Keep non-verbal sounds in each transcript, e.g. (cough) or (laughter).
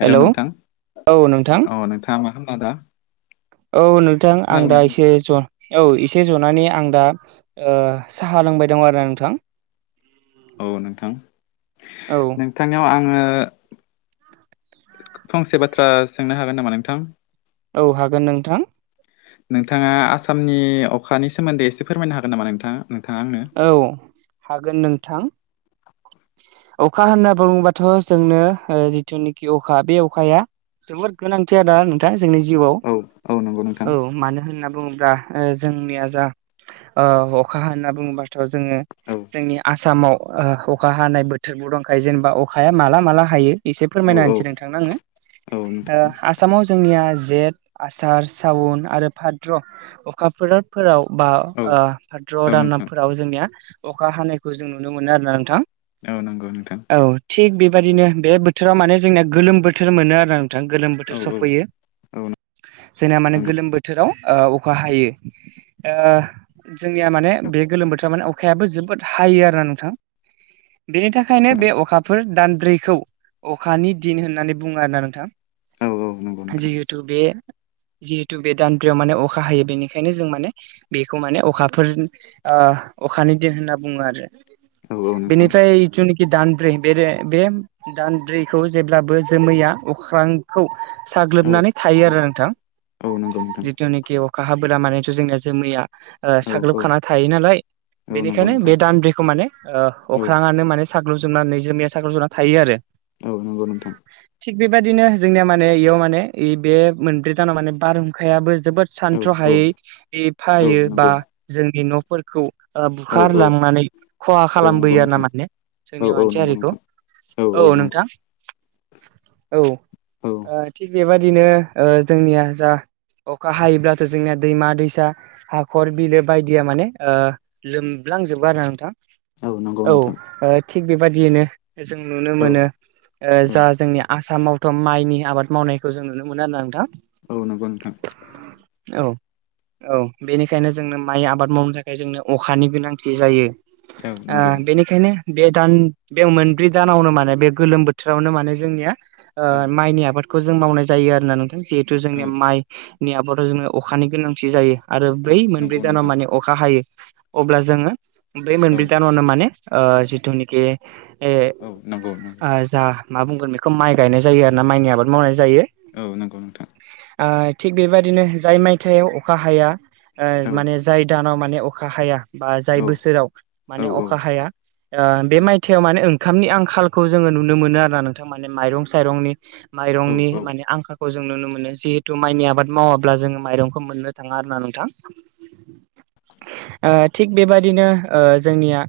हेल' hello नोंथां औ नोंथां अ नोंथांङा मा खालामना दा औ नोंथां आं खोनादोंना दा एसे ज' औ एसे ज'नानै आं दा ओ साहा लोंबाय दं आरोना नोंथां। औ नोंथां औ नोंथांनियाव आंङो फंसे बाथ्रा सोंनो हागोन नामा नोंथां? औ हागोन नोंथां, नोंथांङा आसामनि अखानि सोमोन्दै एसे फोरमायनो हागोन नामा नोंथांङा? औ हागोन नोंथां। अखा होनना बुंङोबाथ' जोंनो ओ जिथुनिखि अखा बे अखाया जोबोद गोनांथिआ दा नोंथां जोंनि जिउआव औ औ नंगौ नोंथां औ मानो होनना बुंङोब्ला (inaudible) जोंनिया जा ओ अखा होनना बुंङोबाथ' जोंङो औ जोंनि आ सामाव ओ अखा हानाय बोथोरबो दंखायो जेनेबा अखाया माला-माला हायो, एसे औ फोरमायना औ होनसै नोंथांनो आंङो औ ओ नोंथां आसामाव जोंनिया जेट, आसार, सावन आरो भाद्र' अखाफोर-फोराव बा औ ओ भाद्र औ नोंथां दानाफोराव जोंनिया अखा हानायखौ जों नुनो मोनो आरो ना नोंथां। औ नंगौ नोंथां। औ थिग बेबायदिनो बे बोथोरा माने जोंनिया गोलोम बोथोर मोनो आरो थां गोलोम औ बोथोर औ सफैयो औ नंगौ जोंना माने गोलोम बोथोराव ओ अखा हायो। ओ जोंनिया माने बे गोलोम बोथोराव माने अखायाबो जोबोद हायो आरोना नोंथां, बेनि थाखायनो बे नोंथां अखाफोर दानब्रैखौ अखानि दिन होननानै बुंङो आरोना औ नंगौ नोंथां। नोंथां जिहुथु बे जिहेतु बे दानब्रैयाव माने अखा हायो बेनिखायनो जों माने बेखौ माने अखाफोर ओ ओ अखानि दिन होनना बुंङो आरो। औ नोंथां बेनिफ्राय जिथुनि खि दानब्रै बेरे बे दानब्रैखौ जेब्लाबो जोमैया अख्रांखौ औ साग्लोबनानै थायो औ आरो नोथां औ नंगौ नोंथां जिथुनाखि अखा हाबोला मानेथ' जोंनिया जोमैया ओ औ औ साग्लोबखाना थायो नालाय औ नंगौ बेनिखायनो नोंथां बे दानब्रैखौ माने ओह औ अख्रांआनो माने साग्लुजोबनानै जोमैया साग्लोब जोबना थायो आरो। औ नंगौ नोंथां थिग बेबादिनो जोंनिया माने इयाव माने इबे मोनब्रै जानाव माने बारहुंखायाबो जोबोद औ औ सान्थ्र'हायै यै औ फायो बा नंगौ जोंनि न'फोरखौ ओ औ औ बुखारलांनानै खहा औ नंगौ खालामबोयो आरो ना नोंथां माने औ जोंनि औ मानसि नंगौ हारिखौ नोंथां औ नोंथां। औ ओ औ थिग बेबादिनो ओ जोंनिया जा अखा हायोब्लाथ' जोंनिया दैमा दैसा हाखर बिलो बायदिया माने ओ लोम लांजोबो आरोना नोंथां। औ नंगौ नोंथां। थिग बेबदियैनो जों नुनो औ मोनो ओ औ जा जोंनि आस सामावथ' माइनि आबाद मावनायखौ जों नुनो मोनो आरोना नोंथां। औ नोंगौ नोंथां। औ औ बेनिखायनो जोंनो माइ आबाद मावनो थाखाय जोंनो अखानि गोनांथि जायो। औ ओ नंगौ बेनिखायनो बे दान बे मोनब्रै दानावनो माने बे गोलोम बोथोरावनो माने जोंनिया ओ औ माइनि आबादखौ जों मावनाय जायो आरोना नोंथां। जिहेथु औ जोंनिया माइ नि आबादाव जोङो अखानि गोनांथि जायो। आरो औ ब्रै मोनब्रै नंगौ दानाव नोंथां माने अखा हायो। अब्ला जोङो बै औ मोनब्रै दानावनो माने ओ जिथुनिखि ए औ नंगौ नंगौ ओ जा मा बुंगोन बेखौ माइ गायनाय जायो आरो ना। माइनि आबाद मावनाय जायो औ नंगौ नोंथां। ओ थिग बेबादिनो जाय मायथायाव अखा हाया ओ औ माने जाय दानाव माने अखा हाया बा जाय औ बोसोराव औ माने औ अखा हाया ओ बे मायथाइयाव मान ने ओंखामनि आंखालखौ जोङो नुनो मोनो आरो ना नोंथां। माने माइरं साइरंनि औ माइरंनि औ माने आंखालखौ जों नुनो मोनो। जिहेथु माइनि आबाद मावाब्ला जोङो माइरंखौ मोननो थाङा आरोना नोंथां। ओ थिग बेबादिनो ओ जोंनिया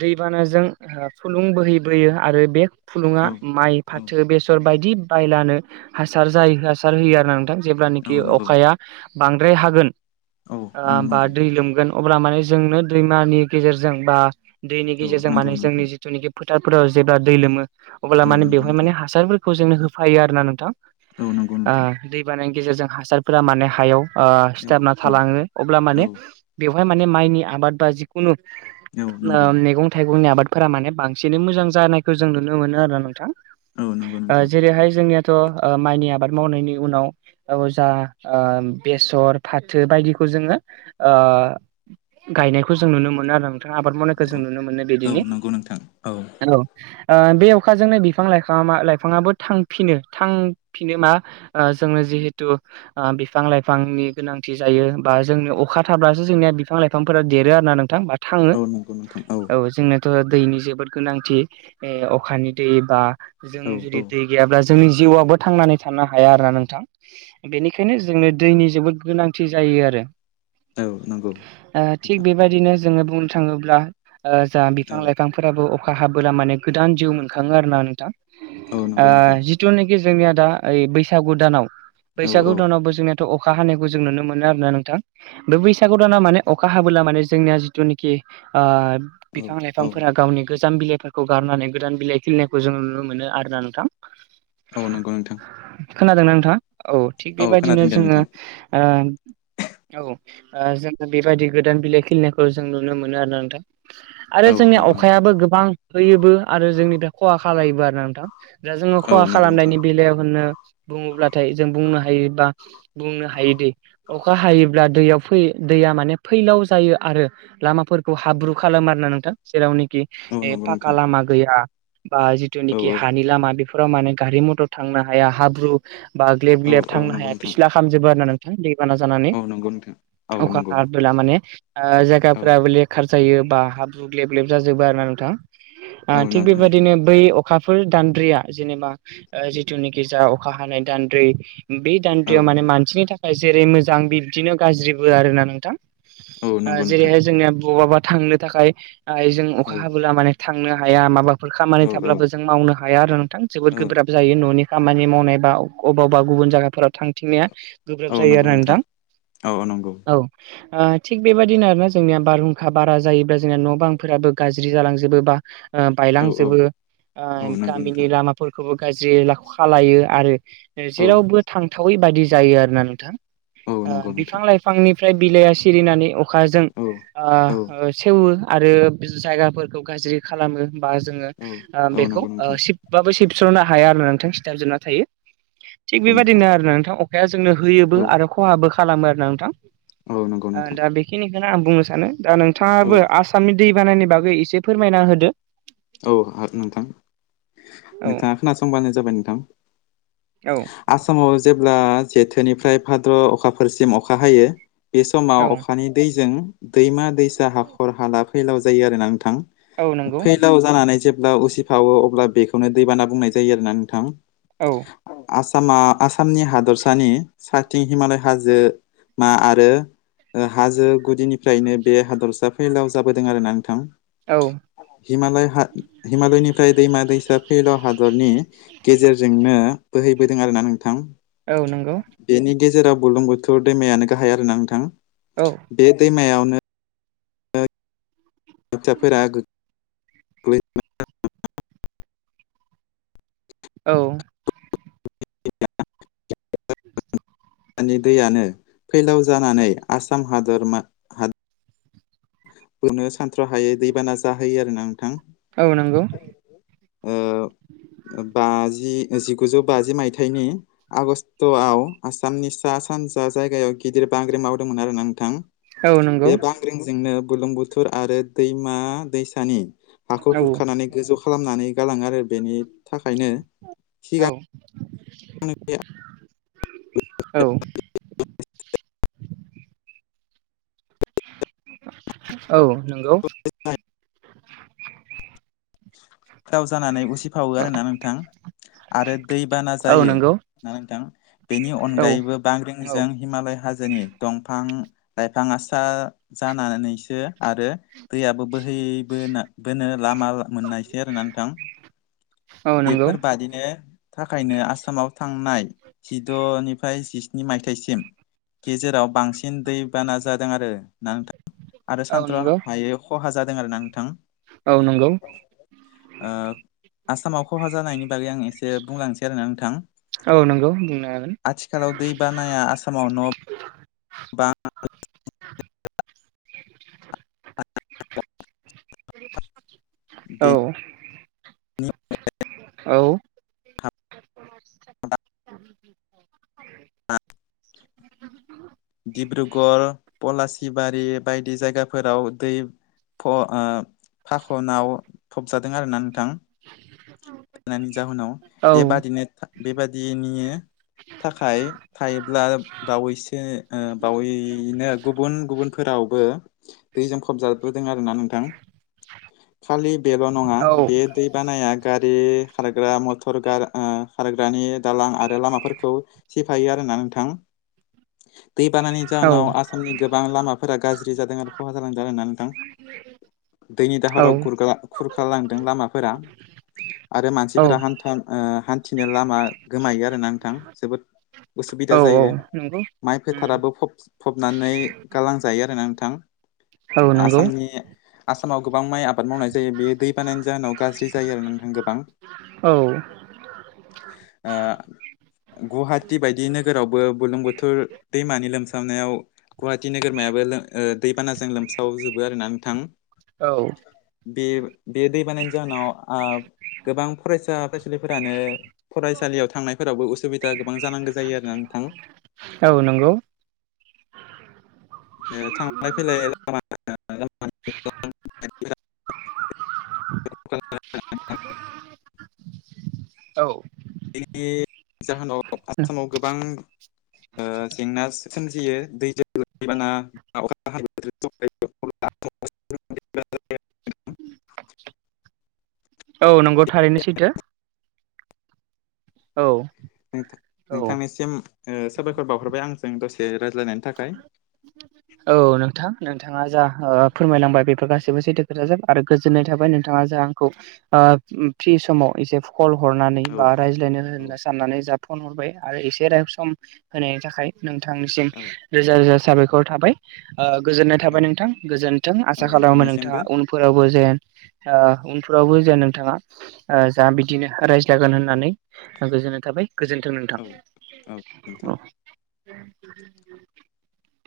दैबानाजों ओ फुलुं बोहैबोयो। आरो बे औ फुलुङा माइ फाथो बेसर बायदि बायलानो हासार जायो हासार होयो आरोना नोंथां। औ जेब्लानोखि नंगौ अखाया बांद्राय हागोन औ औ ओ बा नंगौ दै लोमगोन। अब्ला माने जोंनो दैमानि गेजेरजों बा दैनि औ गेजेरजों नंगौ माने नोंथां जोंनि जिथुनिखि फोथारफोराव जेब्ला दै लोमो अब्ला औ माने नंगौ बेवहाय नोंथां माने हासारफोरखौ जोंनो होफायो आरोना नोंथां। औ नंगौ नोंथां ओ दैबानानि गेजेरजों हासारफोरा माने हायाव ओ औ सिथाबना औ थालाङो। अब्ला माने औ बेवहाय माने माइनि आबाद बा जिखुनु औ नंगौ नोम मैगं थाइगंनि आबादफोरा माने बांसिनै मोजां जानायखो जों नुनो मोनो आरोना नोंथां। औ नंगौ ओ नोंथां जेरैहाय जोंनिया थ' ओ माइनि आबाद मावनायनि उनाव औ जा ओ बेसर, फाथो बायदिखौ जोङो ओ गायनाय खौ जों नुनो मोनो आरोना नोंथा। आबाद मावनायखो औ जों नुनो मोनो औ बिदिनो नंगौ नोंथां औ। ओ बे अखाजोंनो बिफां लाइफां मा लाइफाङाबो थांफिनो थांफिनो मा ओ जोंनो जिहेथु ओ बिफां लाइफांनि गोनांथि जायो। बा जोंनो अखा थाब्लासो जोंनिया बिफां लाइफांफोरा देरो आरो ना नोंथां बा थाङो। औ नंगौ नोंथां औ जोंनो थ' दैनि जोबोद गोनांथि ए अखानि दै बा जों औ जुदि औ दै गैयाब्ला जोंनि जिउआबो थांनानै थानो हाया आरोना नोंथां। बेनिखायनो जोंनो दैनि जोबोद गोनांथि जायो। ए आरो। औ नंगौ। ओ थिग नोंथां बेबायदिनो जोङो बुंनो थाङोब्ला ओ जा बिफां औ लाइफांफोराबो अ अखा हाबोला माने गोदान जिउ मोनखाङो आरो ना नोंथां। औ ओ नंगौ नोंथां जिथु खि जोंनिया दा ओइ बैसागु दानाव औ बैसागु औ दानावबो जोंनिया थ' अख अखा हानायखौ जों नुनो मोनो आरोना नोंथां। बे बैसागु दाना माने अख खा हाबोबला माने जोंनिया जिथुनिखि ओ औ बिफां औ लाइफांफोरा गावनि गोस गोजाम बिलाइफोरखौ गारनानै गोदान बिलाइ खिलिनायखौ जों नुनो मोनो आरोना नोंथां। औ नंगौ नोंथां। खोनादोंना नोंथाङा? औ थिग बेबायदिनो खोनादों दे जोङो नोंथां ओ औ ओ जोङो बेबायदि गोदान बिलाइ खिलिनायखौ जों नुनो मोनो आरो नोंथां। आरो औ जोंनिया नंगौ नोंथां अखायाबो गोबां होयोबो आरो जोंनिफ्राय खहा खालायोबो आरो नोंथां। दा जोङो औ खहा नंगौ नोंथां खालामनायनि बेलायाव होननो बुङोब्लाथाय जों बुंनो हायो बा बुंनो हायोदि अखा हायोब्ला दैयाव फै दैया माने फैलाव जायो आरो लामाफोरखौ हाब्रु खालामो आरो ना नोंथां जेरावनोख खि औ नंगौ पाका नोंथां लामा गैया बा औ जिथुनिख औ हानि लामा। फ्राव माने गारि मथर थांनो हाया हाब्रु बा ग्लेब औ ग्लेब औ थांनो नंगौ हाया नोंथां फिसिला खालामामजोबबो आरोनोंथ बाना जानानै औ नंगौ नोंथां औ अखा नंगौ हा माने ओ औ जायगाफोराबो लेखार जायो बा हाब्रु ग्लेब लेब जाजोबो आरो ना नोंथां। ओ औ थिग नंगौ नोंथां बेबायदिनो बै अखाफोर दान्द्रिया जेनेबा जिथुनोखि जा अखा हानाय दान्द्रि बे औ दानद्रियाव माने औ मानसिनि थाखाय जेरै मोजां बिब्दिनो गाज्रिबो आरोना नोंथां। औ नंगौ नोंथां जेरैहाय जोंनिया बबाबा थांनो थाखाय जों औ अखा हाबोला माने थांनो हाया माबाफोर खामानि औ औ थाब्लाबो जों मावनो हाया आरो नोंथां जोबोद औ गोब्राब जायो न'नि खामानि मावनाय बा अबावबा गुबुन जायगाफोराव थांथिंनाया। गोब्राब औ जायो नंगौ आरोना नोंथां औ औ नंगौ औ ओ थिग बेबायादिनो आरोना जोंनिया बारहुंखा बारा जायोब्ला जोंनिया न' बांफोराबो गाज्रि जालांजोबोबा। ओ औ औ बायलांजोबो औ नंगौ गामिनि नोंथां लामाफोरखौबो गाज्रि खालायो आरो औ जेरावबो थांथावै बायदि जायो आरोना नोंथां औ ओ नंगौ बिफां नोंथां लाइफांनि इनिफ्राय बिलाइया सिरिनानै अखाजों औ औ ओ सेवो। आरो जायगाफोरखौ गाज्रि खालामो बा जोङोओ औ बेखौ नंगौ नोंथां सिबबाबो सिब सिस्र'नो हाया आरो नोंथां सिटार जोबना थायो थिग औ नोंथां बेबायदिनो आरो नोंथां। अखाया जोंनो होयोबो औ आरो खहाबो खालामो आरो ना नोंथां। औ नंगौ ओ नोंथां। दा बेखिनिखौनो आं बुंनो सानो दा औ नोंथाङाबो आसामनि दै बानायनि बागै एसे फोरमायना होदो। औ नोंथां नोंथाङा औ खोनासंबानो जाबाय नोंथां। औ आसामाव जे जेब्ला जेथोनिफ्राय भाद्र' अखाफोरसिम अखा हायो बे समाव औ अखानि दैजों दैमा दैसा हाखर हाला फैलाव जायो आरोना नोंथां। औ नंगौ। फैलाव जेब्ला उसिफावो अ बेखौनो दैबाना बुंनाय जायो आरोना नोंथां। औ आसामा आसामनि हादरसानि साथिं हिमालय हाजोमा आरो हाजो गुदिनिफ्रायनो बे हादरसा फैलाव जाबोदों आरोना नोंथां। औ हिमालय हा हिमालयनिफ्राय दैमा दैसा फैलाव हादरनि गेजेरजोंनो बोहैबोदों आरोना नोंथां। औ नंगौ। बेनि गेजेराव बुरलुंबोथोर दैमायानो गाहाय आरोना नोंथां औ बे दैमायावनो (unintelligible) औ (unintelligible) (inaudible) दैमानि दैयानो फैलाव जानानै आसाम हादरमा हा बोनो सानथ्र' हायै दैबाना जाहोयो आरोना नोंथां। औ नंगौ ओ बाजि जिगुजौ बाजि मायथाइनि आगष्टआव आसामनि सा सानजा जायगायाव गिदिर बांग्रि मावदोंमोन आरोना नोंथां। औ बे नंगौ बांग्रिंजोंनो बुलुं बुथुर आरो दैमा दैसानि हाखौ औ खुरखानानै गोजौ खालामनानै गालाङो आरो बेनि थाखायनो औ सिगां (unintelligible) औ औ नंगौ। गाव जानानै उसिफावो आरोना नोंथां आरो दैबाना औ जायो। नंगौ होना नोंथां बेनि औ औ अनगायैबो बाग्रिंजों हिमालय हाज जोनि दंफां लाइफां सा जानानैसो आरो दैआबो बोहैयो (unintelligible) नो लामा मोननायसै आरोना नोंथां औ नंगौ बेफोरबादिनो थाखायनो आसामाव थांनाय जिद'निफ्राय जिस्नि मायथायाइसिम गेजेराव बांसिन दैबाना जादों आरो ना नोंथां? आरो औ सानथ्र' नंगौ हायै खहा जादों आरोना नोंथां औ नंगौ ओ आसामाव खहा जानायनि बागै आं एसे बुंलांसै आरोना नोंथां औ नंगौ बुंनो हागोन आथिखालाव दैबानाया आसामाव न' बा (unintelligible) (unintelligible) औ बे औ (unintelligible) ओ डिब्रुगर पलासि थिबारि बायदि जायगाफोराव दै ओ फाखनाव फबजादों आरोना नोंथां? जायनि जाहोनाव औ बेबादिनो बेबादिनि थाखाय थायोब्ला बावैसो ओ बावैनो गुबुन गुबुनफोराव फोराव बो दैजों फबजाबो दों आरोना नोंथां खालि बेल' नङा औ बे दै बानाया गारि खारग्रा मथर गार ओ खाग्रानि दालां आरो लामाफोरखौ सिफायो आरोना नोंथां? दैबानानि जाहोनाव आसामनि गोबां लामाफोरा गाज्रि जादों आरो खहाजालादों आरो ना नोंथां दैनि दाहाराव खुरखालांदों लामाफोरा आरो औ मानसिफोरा हान्था हान्थिनो लामा गोमायो आरोना नोंथां जोबोद उसुबिदा औ जायो नंगौ माइ उम फेटाराबो फ फबनानै गालांजायो आरोना नोंथां? औ नंगौ आसामनि आसामाव गोबां माइ आबाद मावनाय जायो बे दै बानायनि जाहोनाव गाज्रि जायो नोंथां गोबां औ ओ गुवाहाटि बायदि नोगोरावबो बुलुं बुथोर दैमानि नो लोमसावनायाव गुवाहाटि नोगोरमायाबो ओ दैबानाजों लोमसावजोबो आरोना नोंथां? औ बेे दैै बानानि जाहोनाव ओ गोबां फरायसा फरायसुलिफोरानो फरायसालियाव थांनायफोरावबो उसुबिदा गोबां जांगौ जायो आरोना नोंथां? औ नंगौ ओ थांलाय फैलाय (unintelligible) (unintelligible) औ जोंनि जाहोनाव आसामाव गोबां ओ जेंना सोमजियो दैबाना (unintelligible) (unintelligible) औ नंगौ थारैनो सैथो। औ (unintelligible) नोंथांनिसिम साबायखर बावहरबाय आंजों दसे रायज्लायनायनि थाखाय। औ नोंथां नोंथाङा जा फोरमायलांबाय बेफोर गाससिबोसै दोखोथाजोब आरो गोजोननाय थाबाय नोंथाङा जा आंखौ फ्रि समाव एसे फल हरनानै औ बा रायज्लायनो होनना साननानै जा फन हरबाय आरो एसे सम होनायनि थाखाय नोंथांनिसिम औ रोजा रोजा साबायखर थाबाय। गोजोन्नाय थाबाय औ नोंथां गोजोनथों औ आसा खालामो नोंथाङा नोंथांनिसिमबो उनफोरावबो जेन ओ उनफ्रावबो जे नोंथाङा जा बिदिनो रायज्लगोन होननानै गोजोननाय थाबाय। गोजोन्थों नोंथां। औ औ नोंथां